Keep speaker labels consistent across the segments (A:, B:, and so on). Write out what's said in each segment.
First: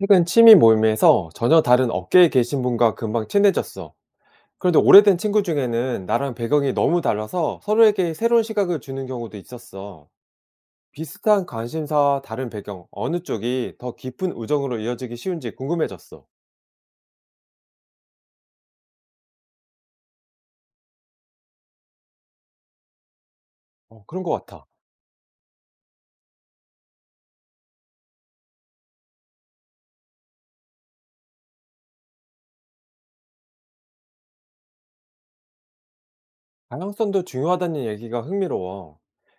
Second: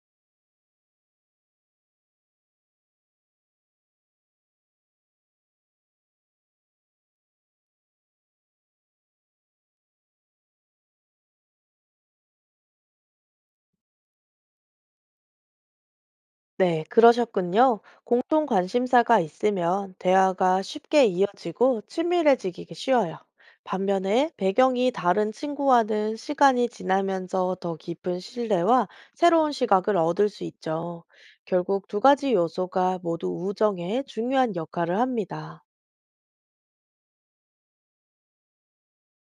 A: 최근 취미 모임에서 전혀 다른 업계에 계신 분과 금방 친해졌어. 그런데 오래된 친구 중에는 나랑 배경이 너무 달라서 서로에게 새로운 시각을 주는 경우도 있었어. 비슷한 관심사와 다른 배경, 어느 쪽이 더 깊은 우정으로 이어지기 쉬운지 궁금해졌어.
B: 네, 그러셨군요. 공통 관심사가 있으면 대화가 쉽게 이어지고 친밀해지기 쉬워요.
A: 어, 그런
B: 반면에
A: 것 같아.
B: 배경이 다른 친구와는 시간이 지나면서 더 깊은 신뢰와 새로운 시각을 얻을 수 있죠. 결국 두 가지 요소가 모두 우정에 중요한 역할을 합니다.
A: 다양성도 중요하다는 얘기가 흥미로워.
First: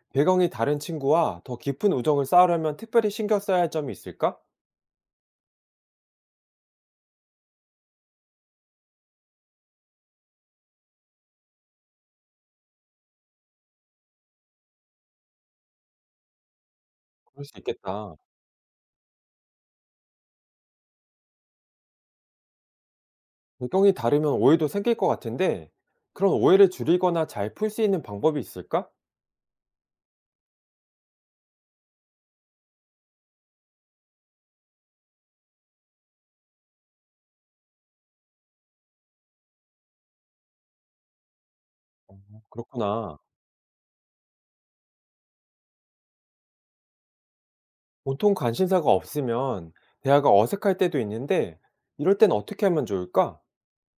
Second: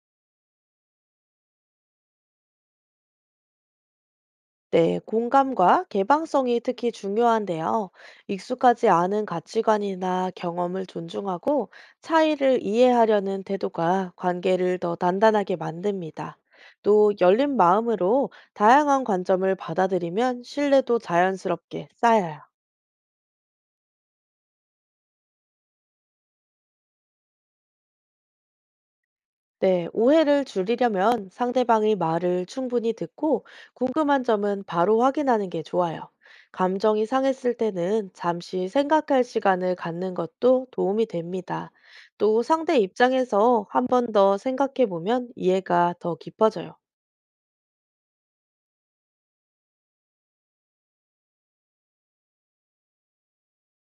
A: 배경이 다른 친구와 더 깊은 우정을 쌓으려면 특별히 신경 써야 할 점이 있을까?
B: 네, 공감과 개방성이 특히 중요한데요. 익숙하지 않은 가치관이나 경험을 존중하고 차이를 이해하려는 태도가 관계를 더 단단하게 만듭니다. 또
A: 그럴 수
B: 열린
A: 있겠다.
B: 마음으로 다양한 관점을 받아들이면 신뢰도 자연스럽게 쌓여요.
A: 배경이 다르면 오해도 생길 것 같은데, 그런 오해를 줄이거나 잘 풀 수 있는 방법이 있을까?
B: 네, 오해를 줄이려면 상대방의 말을 충분히 듣고 궁금한 점은 바로 확인하는 게 좋아요. 감정이 상했을 때는 잠시 생각할 시간을 갖는 것도 도움이 됩니다. 또 상대
A: 그렇구나.
B: 입장에서 한 번 더 생각해 보면 이해가 더 깊어져요.
A: 보통 관심사가 없으면 대화가 어색할 때도 있는데, 이럴 땐 어떻게 하면 좋을까?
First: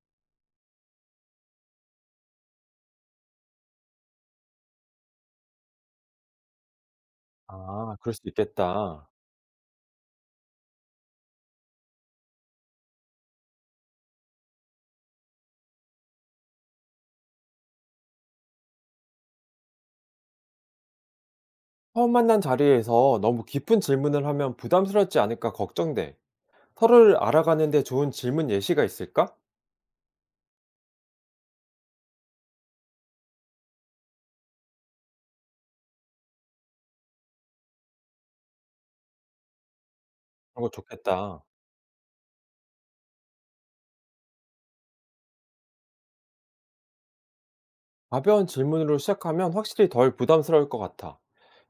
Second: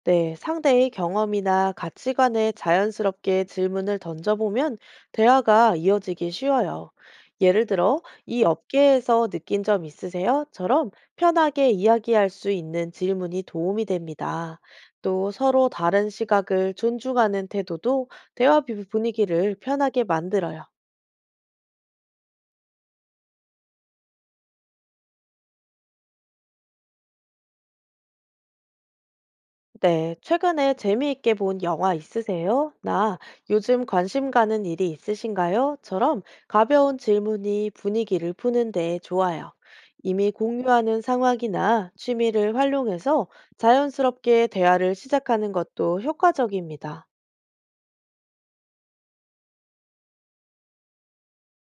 B: 네, 상대의 경험이나 가치관에 자연스럽게 질문을 던져보면 대화가 이어지기 쉬워요. 예를
A: 아,
B: 들어,
A: 그럴 수
B: 이
A: 있겠다.
B: 업계에서 느낀 점 있으세요?처럼 편하게 이야기할 수 있는 질문이 도움이 됩니다. 또 서로 다른 시각을 존중하는 태도도 분위기를 편하게 만들어요.
A: 처음 만난 자리에서 너무 깊은 질문을 하면 부담스럽지 않을까 걱정돼. 서로를 알아가는데 좋은 질문 예시가 있을까?
B: 네, 최근에 재미있게 본 영화 있으세요? 나 요즘 관심 가는 일이 있으신가요? 처럼 가벼운 질문이 분위기를 푸는데 좋아요. 이미
A: 그런 거
B: 공유하는
A: 좋겠다.
B: 상황이나 취미를 활용해서 자연스럽게 대화를 시작하는 것도 효과적입니다.
A: 가벼운 질문으로 시작하면 확실히 덜 부담스러울 것 같아.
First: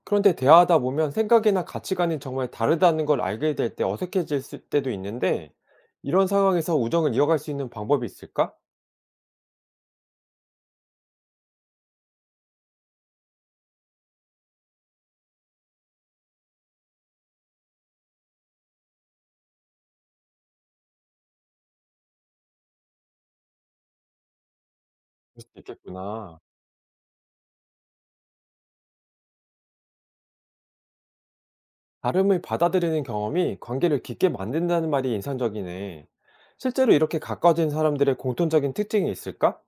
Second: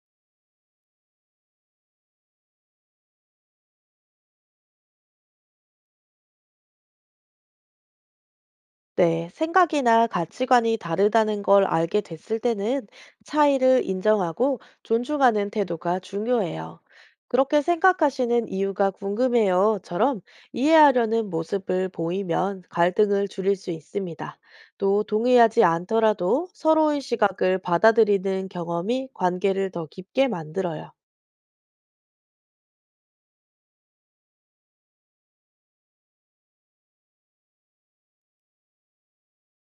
A: 그런데 대화하다 보면 생각이나 가치관이 정말 다르다는 걸 알게 될 때 때도 있는데, 이런 상황에서 우정을 이어갈 수 있는 방법이 있을까?
B: 네, 생각이나 가치관이 다르다는 걸 알게 됐을 때는 차이를 인정하고 존중하는 태도가 중요해요. 그렇게 생각하시는 이유가 궁금해요.처럼 이해하려는 모습을 보이면 갈등을 줄일 수 있습니다. 또
A: 그럴 수
B: 동의하지
A: 있겠구나.
B: 않더라도 서로의 시각을 받아들이는 경험이 관계를 더 깊게 만들어요.
A: 다름을 받아들이는 경험이 관계를 깊게 만든다는 말이 인상적이네. 실제로 이렇게 가까워진 사람들의 공통적인 특징이 있을까?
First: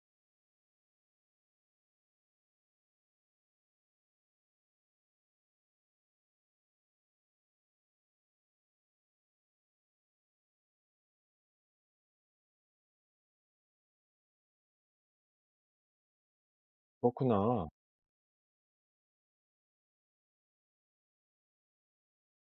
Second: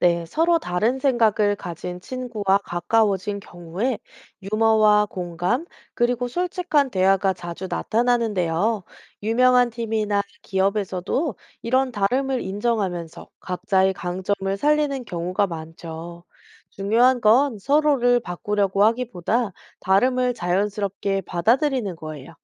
B: 네, 서로 다른 생각을 가진 친구와 가까워진 경우에 유머와 공감, 그리고 솔직한 대화가 자주 나타나는데요. 유명한 팀이나 기업에서도 이런 다름을 인정하면서 각자의 강점을 살리는 경우가 많죠. 중요한 건
A: 그렇구나.
B: 서로를 바꾸려고 하기보다 다름을 자연스럽게 받아들이는 거예요.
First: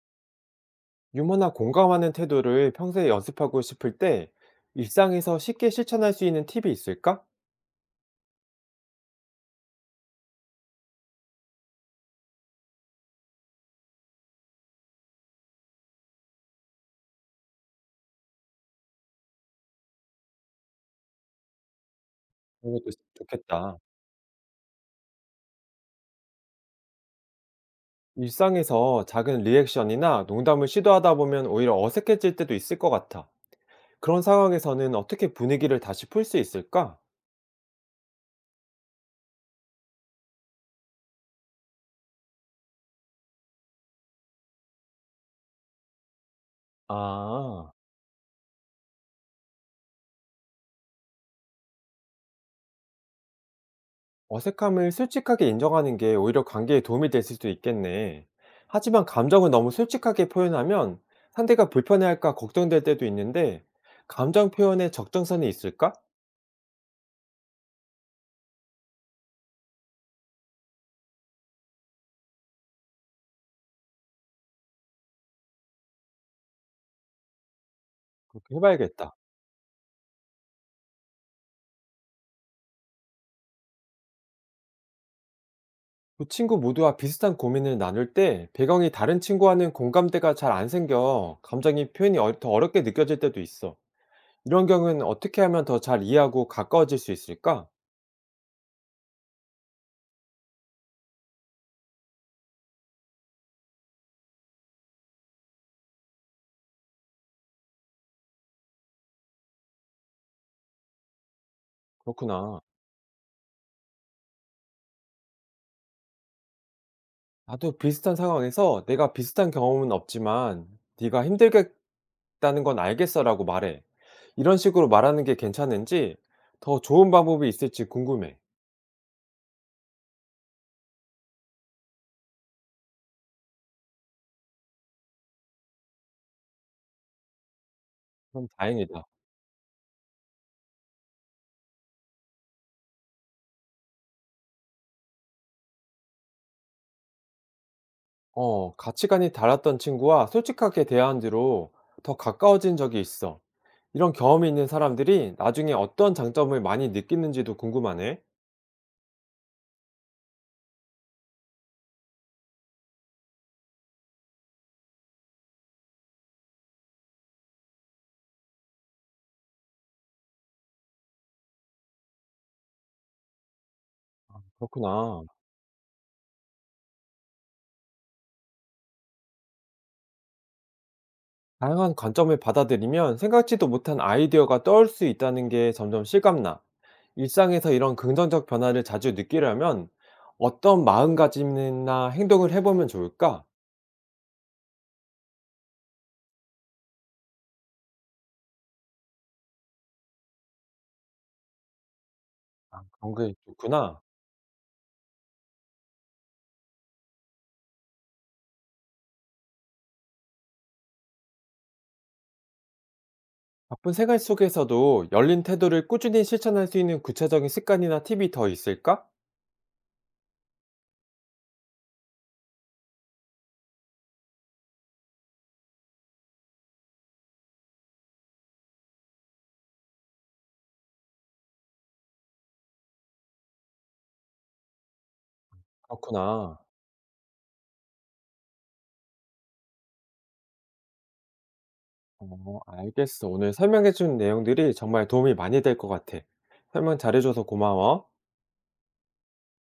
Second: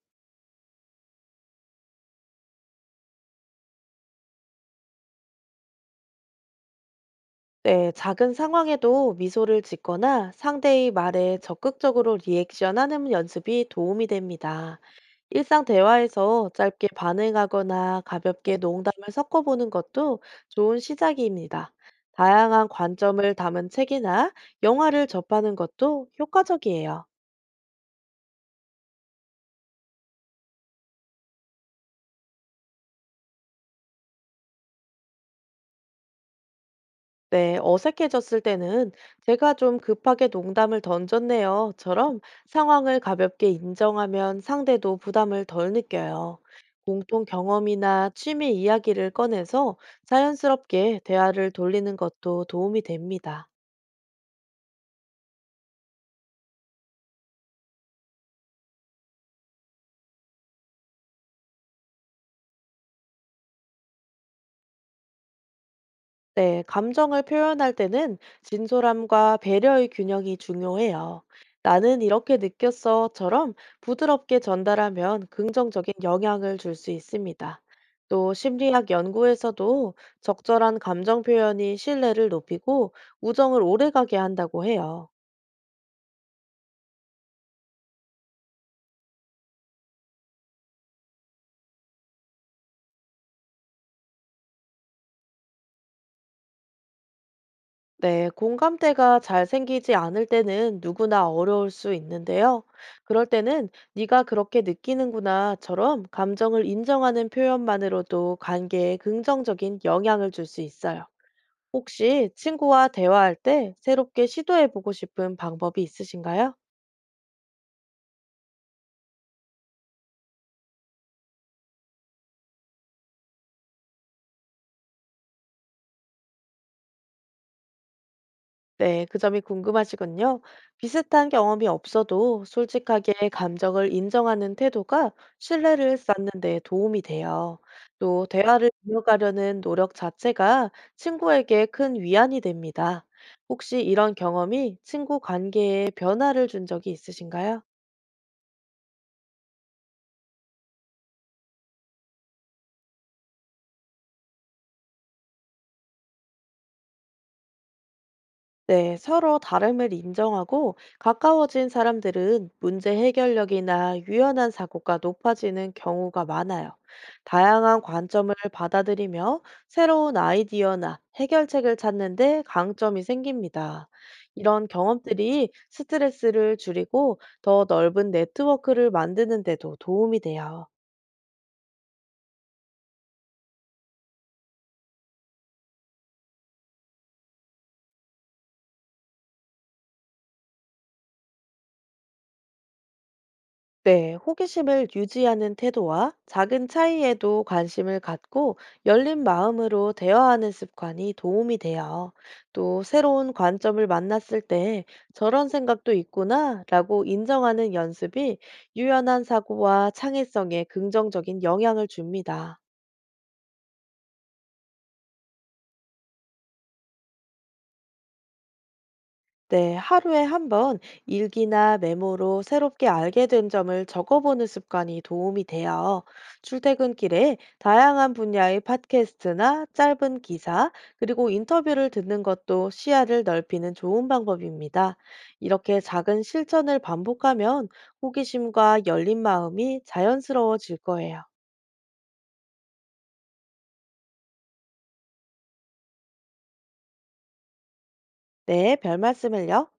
A: 유머나 공감하는 태도를 평소에 연습하고 싶을 때, 일상에서 쉽게 실천할 수 있는 팁이 있을까?
B: 네, 작은 상황에도 미소를 짓거나 상대의 말에 적극적으로 리액션하는 연습이 도움이 됩니다. 일상 대화에서 짧게 반응하거나 가볍게 농담을 섞어보는 것도 좋은 시작입니다. 다양한
A: 이것도
B: 관점을 담은
A: 좋겠다.
B: 책이나 영화를 접하는 것도 효과적이에요.
A: 일상에서 작은 리액션이나 농담을 시도하다 보면 오히려 어색해질 때도 있을 것 같아. 그런 상황에서는 어떻게 분위기를 다시 풀 수 있을까?
B: 네, 어색해졌을 때는 제가 좀 급하게 농담을 던졌네요.처럼 상황을 가볍게 인정하면 상대도 부담을 덜 느껴요. 공통
A: 아,
B: 경험이나 취미 이야기를 꺼내서 자연스럽게 대화를 돌리는 것도 도움이 됩니다.
A: 어색함을 솔직하게 인정하는 게 오히려 관계에 도움이 될 수도 있겠네. 하지만 감정을 너무 솔직하게 표현하면 상대가 불편해할까 걱정될 때도 있는데, 감정 표현에 적정선이 있을까?
B: 네, 감정을 표현할 때는 진솔함과 배려의 균형이 중요해요. 나는 이렇게 느꼈어처럼 부드럽게 전달하면 긍정적인 영향을 줄 수 있습니다. 또
A: 그렇게
B: 심리학
A: 해봐야겠다.
B: 연구에서도 적절한 감정 표현이 신뢰를 높이고 우정을 오래가게 한다고 해요.
A: 두 친구 모두와 비슷한 고민을 나눌 때 배경이 다른 친구와는 공감대가 잘 안 생겨 감정이 표현이 더 어렵게 느껴질 때도 있어. 이런 경우는 어떻게 하면 더 잘 이해하고 가까워질 수 있을까?
B: 네, 공감대가 잘 생기지 않을 때는 누구나 어려울 수 있는데요. 그럴 때는 네가 그렇게 느끼는구나처럼 감정을 인정하는 표현만으로도 관계에 긍정적인 영향을 줄 수 있어요. 혹시
A: 그렇구나.
B: 친구와 대화할 때 새롭게 시도해보고 싶은 방법이 있으신가요?
A: 나도 비슷한 상황에서 내가 비슷한 경험은 없지만 네가 힘들겠다는 건 알겠어라고 말해. 이런 식으로 말하는 게 괜찮은지 더 좋은 방법이 있을지 궁금해.
B: 네, 그 점이 궁금하시군요. 비슷한 경험이 없어도 솔직하게 감정을 인정하는 태도가 신뢰를 쌓는 데 도움이 돼요. 또
A: 그럼
B: 대화를
A: 다행이다.
B: 이어가려는 노력 자체가 친구에게 큰 위안이 됩니다. 혹시 이런 경험이 친구 관계에 변화를 준 적이 있으신가요?
A: 어, 가치관이 달랐던 친구와 솔직하게 대화한 뒤로 더 가까워진 적이 있어. 이런 경험이 있는 사람들이 나중에 어떤 장점을 많이 느끼는지도 궁금하네.
B: 네, 서로 다름을 인정하고 가까워진 사람들은 문제 해결력이나 유연한 사고가 높아지는 경우가 많아요. 다양한 관점을 받아들이며 새로운 아이디어나 해결책을 찾는데 강점이 생깁니다. 이런
A: 그렇구나.
B: 경험들이 스트레스를 줄이고 더 넓은 네트워크를 만드는 데도 도움이 돼요.
A: 다양한 관점을 받아들이면 생각지도 못한 아이디어가 떠올 수 있다는 게 점점 실감나. 일상에서 이런 긍정적 변화를 자주 느끼려면 어떤 마음가짐이나 행동을 해보면 좋을까?
B: 네, 호기심을 유지하는 태도와 작은 차이에도 관심을 갖고 열린 마음으로 대화하는 습관이 도움이 돼요. 또
A: 그런
B: 새로운
A: 게
B: 관점을
A: 좋구나.
B: 만났을 때 저런 생각도 있구나 라고 인정하는 연습이 유연한 사고와 창의성에 긍정적인 영향을 줍니다.
A: 바쁜 생활 속에서도 열린 태도를 꾸준히 실천할 수 있는 구체적인 습관이나 팁이 더 있을까?
B: 네, 하루에 한 번 일기나 메모로 새롭게 알게 된 점을 적어보는 습관이 도움이 돼요. 출퇴근길에 다양한 분야의 팟캐스트나 짧은 기사, 그리고 인터뷰를 듣는 것도 시야를 넓히는 좋은 방법입니다. 이렇게 작은
A: 그렇구나.
B: 실천을 반복하면 호기심과 열린 마음이 자연스러워질 거예요.
A: 어 알겠어. 오늘 설명해 준 내용들이 정말 도움이 많이 될 것 같아. 설명 잘해 줘서 고마워.
B: 네, 별 말씀을요.